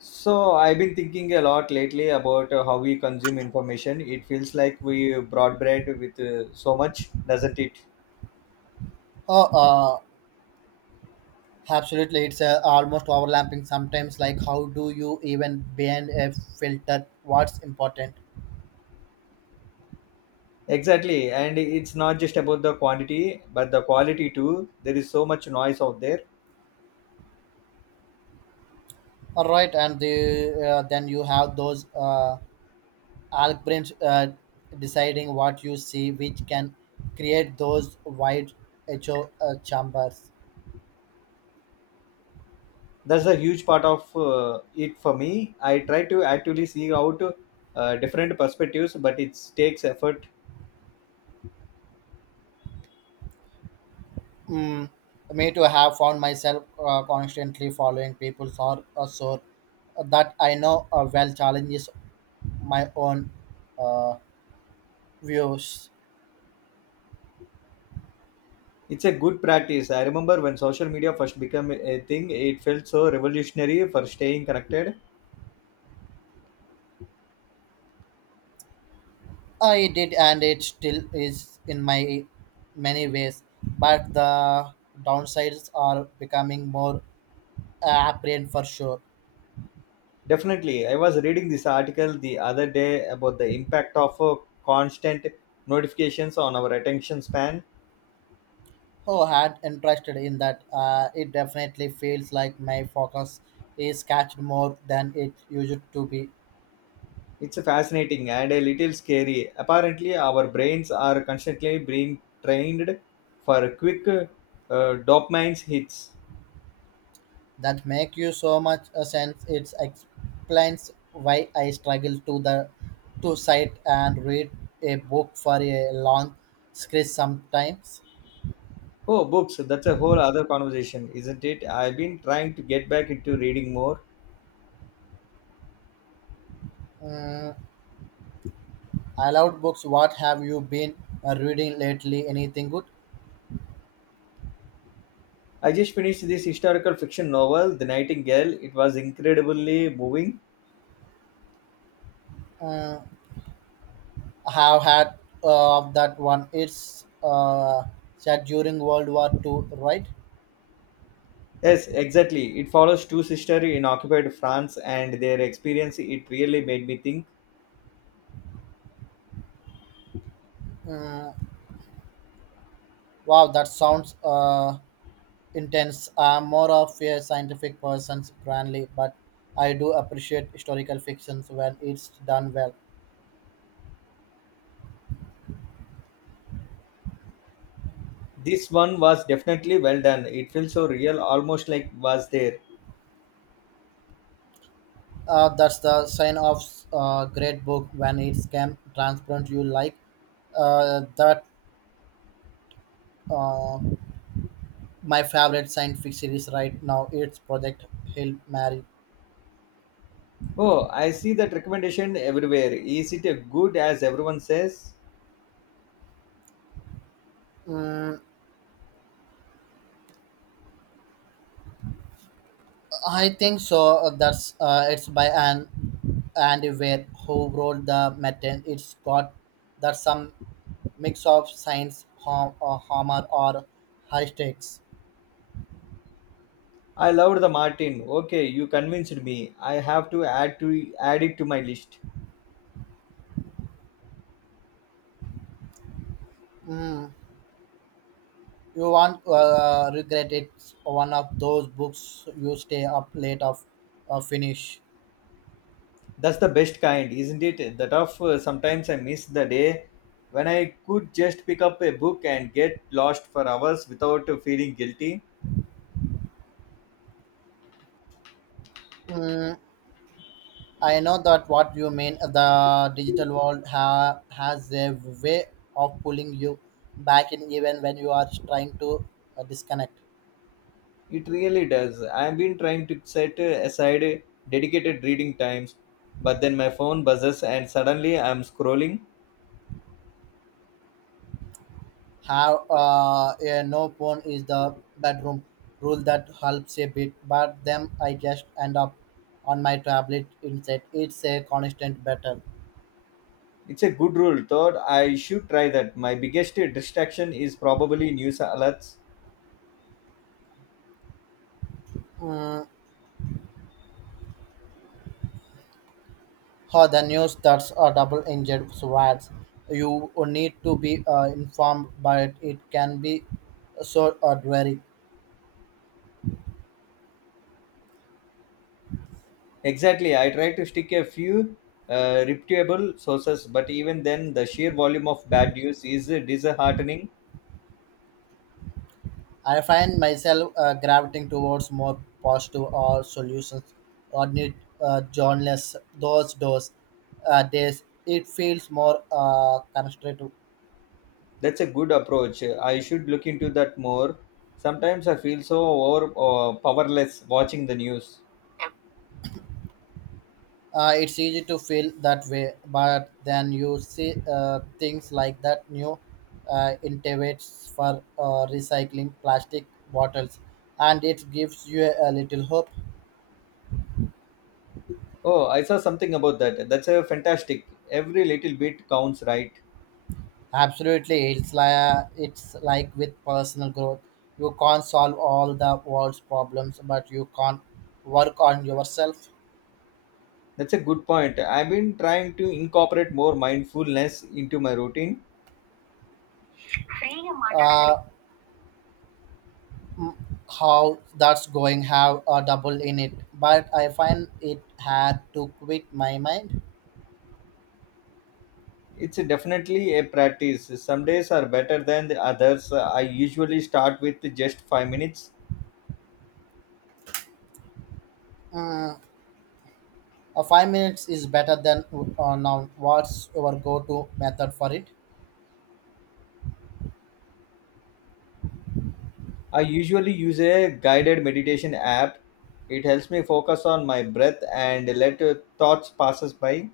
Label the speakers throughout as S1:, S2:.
S1: So I've been thinking a lot lately about how we consume information. It feels like we broadbread with so much, doesn't it?
S2: Oh, absolutely. It's almost overlapping sometimes. Like, how do you even bend a filter? What's important?
S1: Exactly, and it's not just about the quantity, but the quality too. There is so much noise out there.
S2: All right, then you have those algorithms deciding what you see, which can create those wide echo chambers.
S1: That's a huge part of it for me. I try to actually see out different perspectives, but it takes effort.
S2: Mm, me too. Have found myself constantly following people or so that I know well challenges my own uh, views.
S1: It's a good practice. I remember when social media first became a thing, it felt so revolutionary for staying connected.
S2: I did, and it still is in my many ways. But the downsides are becoming more apparent for sure.
S1: Definitely. I was reading this article the other day about the impact of constant notifications on our attention span.
S2: Who had interested in that? It definitely feels like my focus is catched more than it used to be.
S1: It's fascinating and a little scary. Apparently, our brains are constantly being trained for quick dopamine hits.
S2: That make you so much a sense. It explains why I struggle to cite and read a book for a long stretch sometimes.
S1: Oh, books. That's a whole other conversation, isn't it? I've been trying to get back into reading more.
S2: Mm, I loved books. What have you been reading lately? Anything good?
S1: I just finished this historical fiction novel, The Nightingale. It was incredibly moving.
S2: Mm, I have had that one. It's set during World War Two, right?
S1: Yes, exactly. It follows two sisters in occupied France and their experience. It really made me think.
S2: Wow, that sounds intense. I'm more of a scientific person, grandly, but I do appreciate historical fictions when it's done well.
S1: This one was definitely well done. It feels so real, almost like was there.
S2: That's the sign of great book when it's can transparent you like that uh, my favorite scientific series right now it's project hail mary.
S1: Oh, I see that recommendation everywhere. Is it a good as everyone says?
S2: Mm, I think so. That's It's by an andy Weir who wrote the material. It's got that some mix of science humor or high stakes.
S1: I loved the Martin. Okay, you convinced me. I have to add it to my list.
S2: You won't regret it. It's one of those books you stay up late of finish.
S1: That's the best kind, isn't it? The of sometimes I miss the day when I could just pick up a book and get lost for hours without feeling guilty.
S2: Mm, I know that what you mean. The digital world has a way of pulling you back in, even when you are trying to disconnect.
S1: It really does. I've been trying to set aside dedicated reading times, but then my phone buzzes and suddenly I'm scrolling.
S2: How a no phone is the bedroom rule that helps a bit, but then I just end up on my tablet instead. It's a constant battle.
S1: It's a good rule, thought I should try that. My biggest distraction is probably news alerts.
S2: Mm, How the news that's a double engine riots. You need to be informed, but it can be so dreary.
S1: Exactly, I try to stick a few reputable sources, but even then, the sheer volume of bad news is disheartening.
S2: I find myself gravitating towards more positive or solutions or need journalists those doors days it feels more constructive.
S1: That's a good approach. I should look into that more. Sometimes I feel so powerless watching the news.
S2: It's easy to feel that way, but then you see things like that new innovates for recycling plastic bottles, and it gives you a little hope.
S1: Oh, I saw something about that. That's a fantastic. Every little bit counts, right?
S2: Absolutely, it's like with personal growth. You can't solve all the world's problems, but you can't work on yourself.
S1: That's a good point. I've been trying to incorporate more mindfulness into my routine.
S2: Uh, m- how that's going have a double in it, but I find it had to quit my mind.
S1: It's definitely a practice. Some days are better than the others. I usually start with just 5 minutes.
S2: Mm, 5 minutes is better than now. What's your go-to method for it?
S1: I usually use a guided meditation app. It helps me focus on my breath and let thoughts passes by.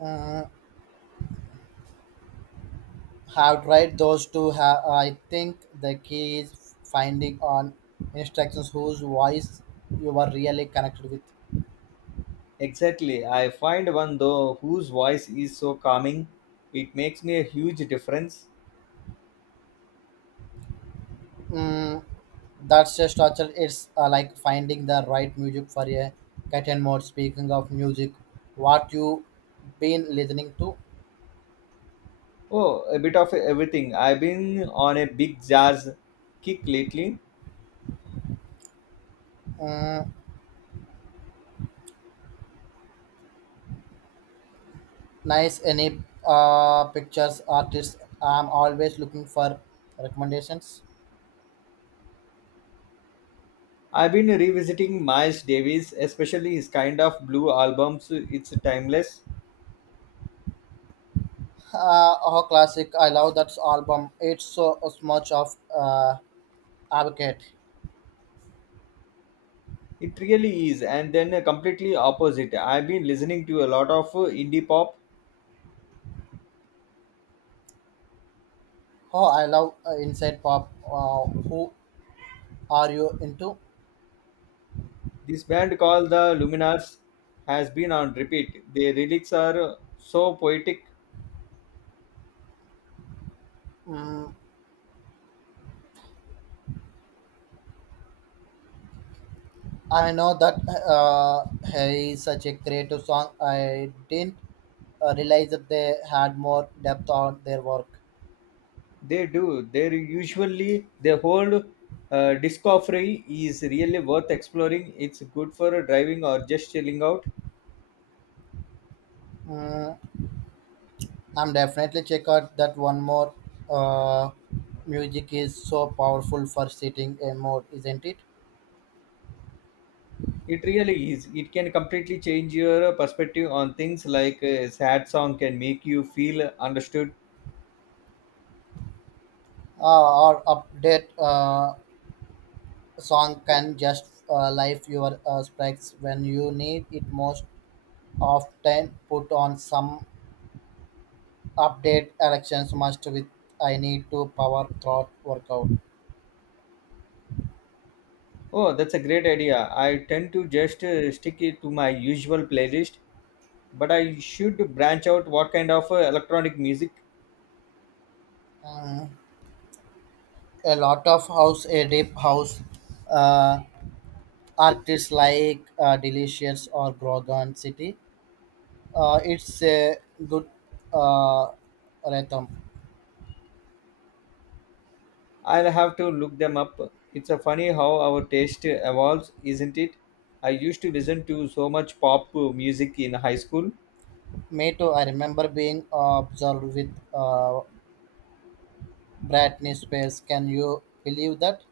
S2: Mm, have tried those two. I think the key is finding on instructions whose voice you are really connected with.
S1: Exactly. I find one though whose voice is so calming. It makes me a huge difference.
S2: Mm, that's a structure. It's like finding the right music for a cat and mouse. Speaking of music, what you been listening to?
S1: Oh, a bit of everything. I've been on a big jazz kick lately.
S2: Mm, nice. Any pictures, artists? I'm always looking for recommendations.
S1: I've been revisiting Miles Davis, especially his kind of blue albums. It's timeless.
S2: Oh, classic! I love that album. It's so, so much of advocate.
S1: It really is. And then completely opposite. I've been listening to a lot of indie pop.
S2: Oh, I love inside pop. Who are you into?
S1: This band called the Luminars has been on repeat. Their lyrics are so poetic.
S2: Mm, I know that uh, he is such a creative song. I didn't realize that they had more depth on their work.
S1: They do. They're usually the whole discovery is really worth exploring. It's good for driving or just chilling out.
S2: Mm, I'm definitely check out that one more. Uh, music is so powerful for setting a mood, isn't it?
S1: It really is. It can completely change your perspective on things like a sad song can make you feel understood.
S2: Or update song can just life your specs when you need it most. Often put on some update elections must with I need to power thought workout.
S1: Oh, that's a great idea. I tend to just stick it to my usual playlist, but I should branch out what kind of electronic music.
S2: A lot of house a deep house uh, artists like Delicious or Grogan City. It's a good uh, rhythm.
S1: I'll have to look them up. It's a funny how our taste evolves, isn't it? I used to listen to so much pop music in high school.
S2: Me too. I remember being observed with Britney Spears. Can you believe that?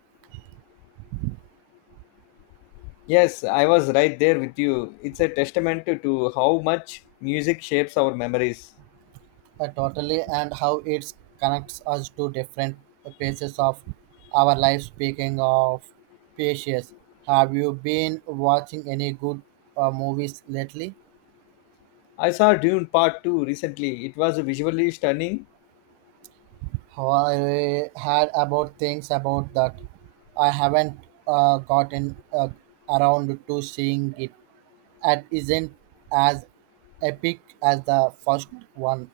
S1: Yes, I was right there with you. It's a testament to how much music shapes our memories.
S2: Totally, and how it connects us to different phases of our life. Speaking of phases, have you been watching any good movies lately?
S1: I saw Dune Part 2 recently. It was visually stunning.
S2: I had about things about that. I haven't gotten around to seeing it. It isn't as epic as the first one.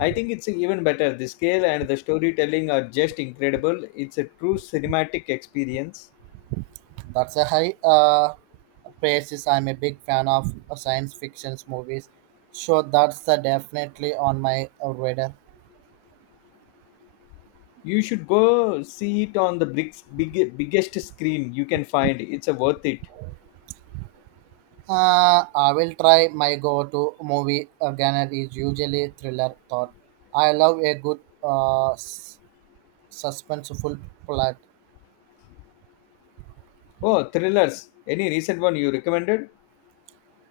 S1: I think it's even better. The scale and the storytelling are just incredible. It's a true cinematic experience.
S2: That's a high praises. I'm a big fan of science fiction movies, so that's definitely on my radar.
S1: You should go see it on the big, big, biggest screen you can find. It's a worth it.
S2: I will try my go-to movie again. Is usually thriller thought. I love a good suspenseful plot.
S1: Oh, thrillers. Any recent one you recommended?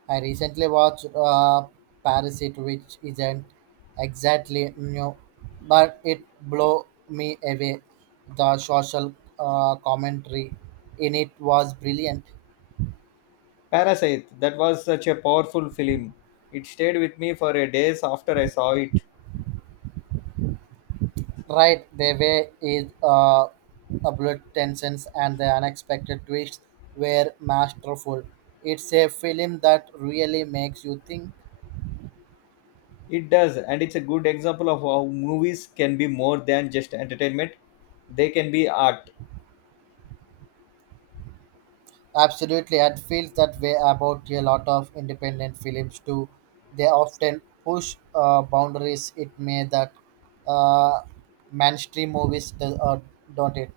S2: I recently watched Parasite, which isn't exactly new, but it blew me away. The social commentary in it was brilliant.
S1: Parasite. That was such a powerful film. It stayed with me for a days after I saw it.
S2: Right, the way is abrupt tensions and the unexpected twists were masterful. It's a film that really makes you think.
S1: It does, and it's a good example of how movies can be more than just entertainment. They can be art.
S2: Absolutely, and feels that way about a lot of independent films too. They often push boundaries. It may that uh, mainstream movies do, don't it.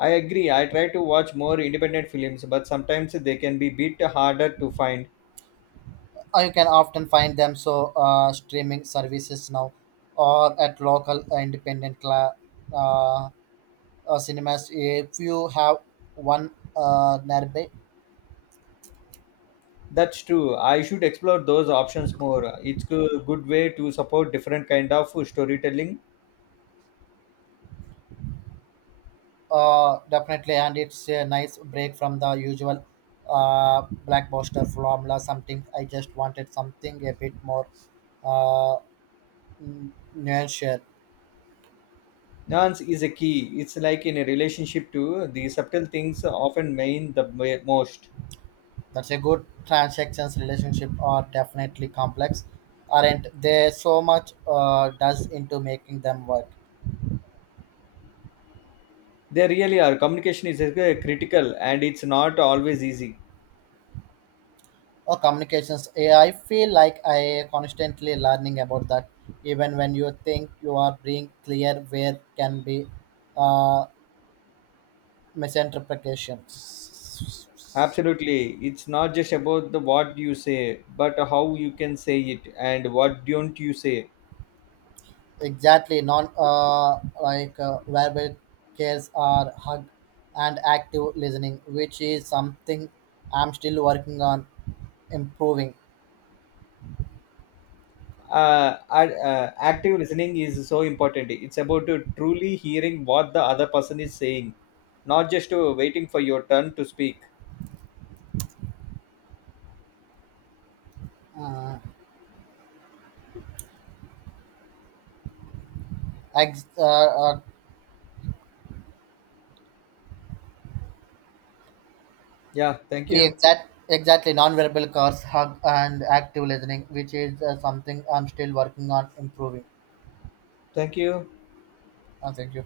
S1: I agree. I try to watch more independent films, but sometimes they can be bit harder to find.
S2: You can often find them so streaming services now, or at local uh, cinemas. If you have one nearby.
S1: That's true. I should explore those options more. It's a good way to support different kind of storytelling.
S2: Definitely, and it's a nice break from the usual blackbuster formula. Something I just wanted something a bit more uh, nuanced.
S1: Nuance is a key. It's like in a relationship too. The subtle things often mean the most.
S2: That's a good transactions relationship are definitely complex, aren't they? So much does into making them work.
S1: They really are. Communication is critical, and it's not always easy.
S2: Or communications AI. I feel like I constantly learning about that. Even when you think you are being clear, where can be uh, misinterpretations.
S1: Absolutely. It's not just about the what you say, but how you can say it and what don't you say.
S2: Exactly, non like verbal cares are hug and active listening, which is something I'm still working on improving.
S1: Active listening is so important. It's about to truly hearing what the other person is saying, not just waiting for your turn to speak.
S2: Uh, ex- uh, uh,
S1: Yeah, thank you.
S2: exactly, non-verbal cars hug and active listening, which is something I'm still working on improving.
S1: Thank you.
S2: Thank you.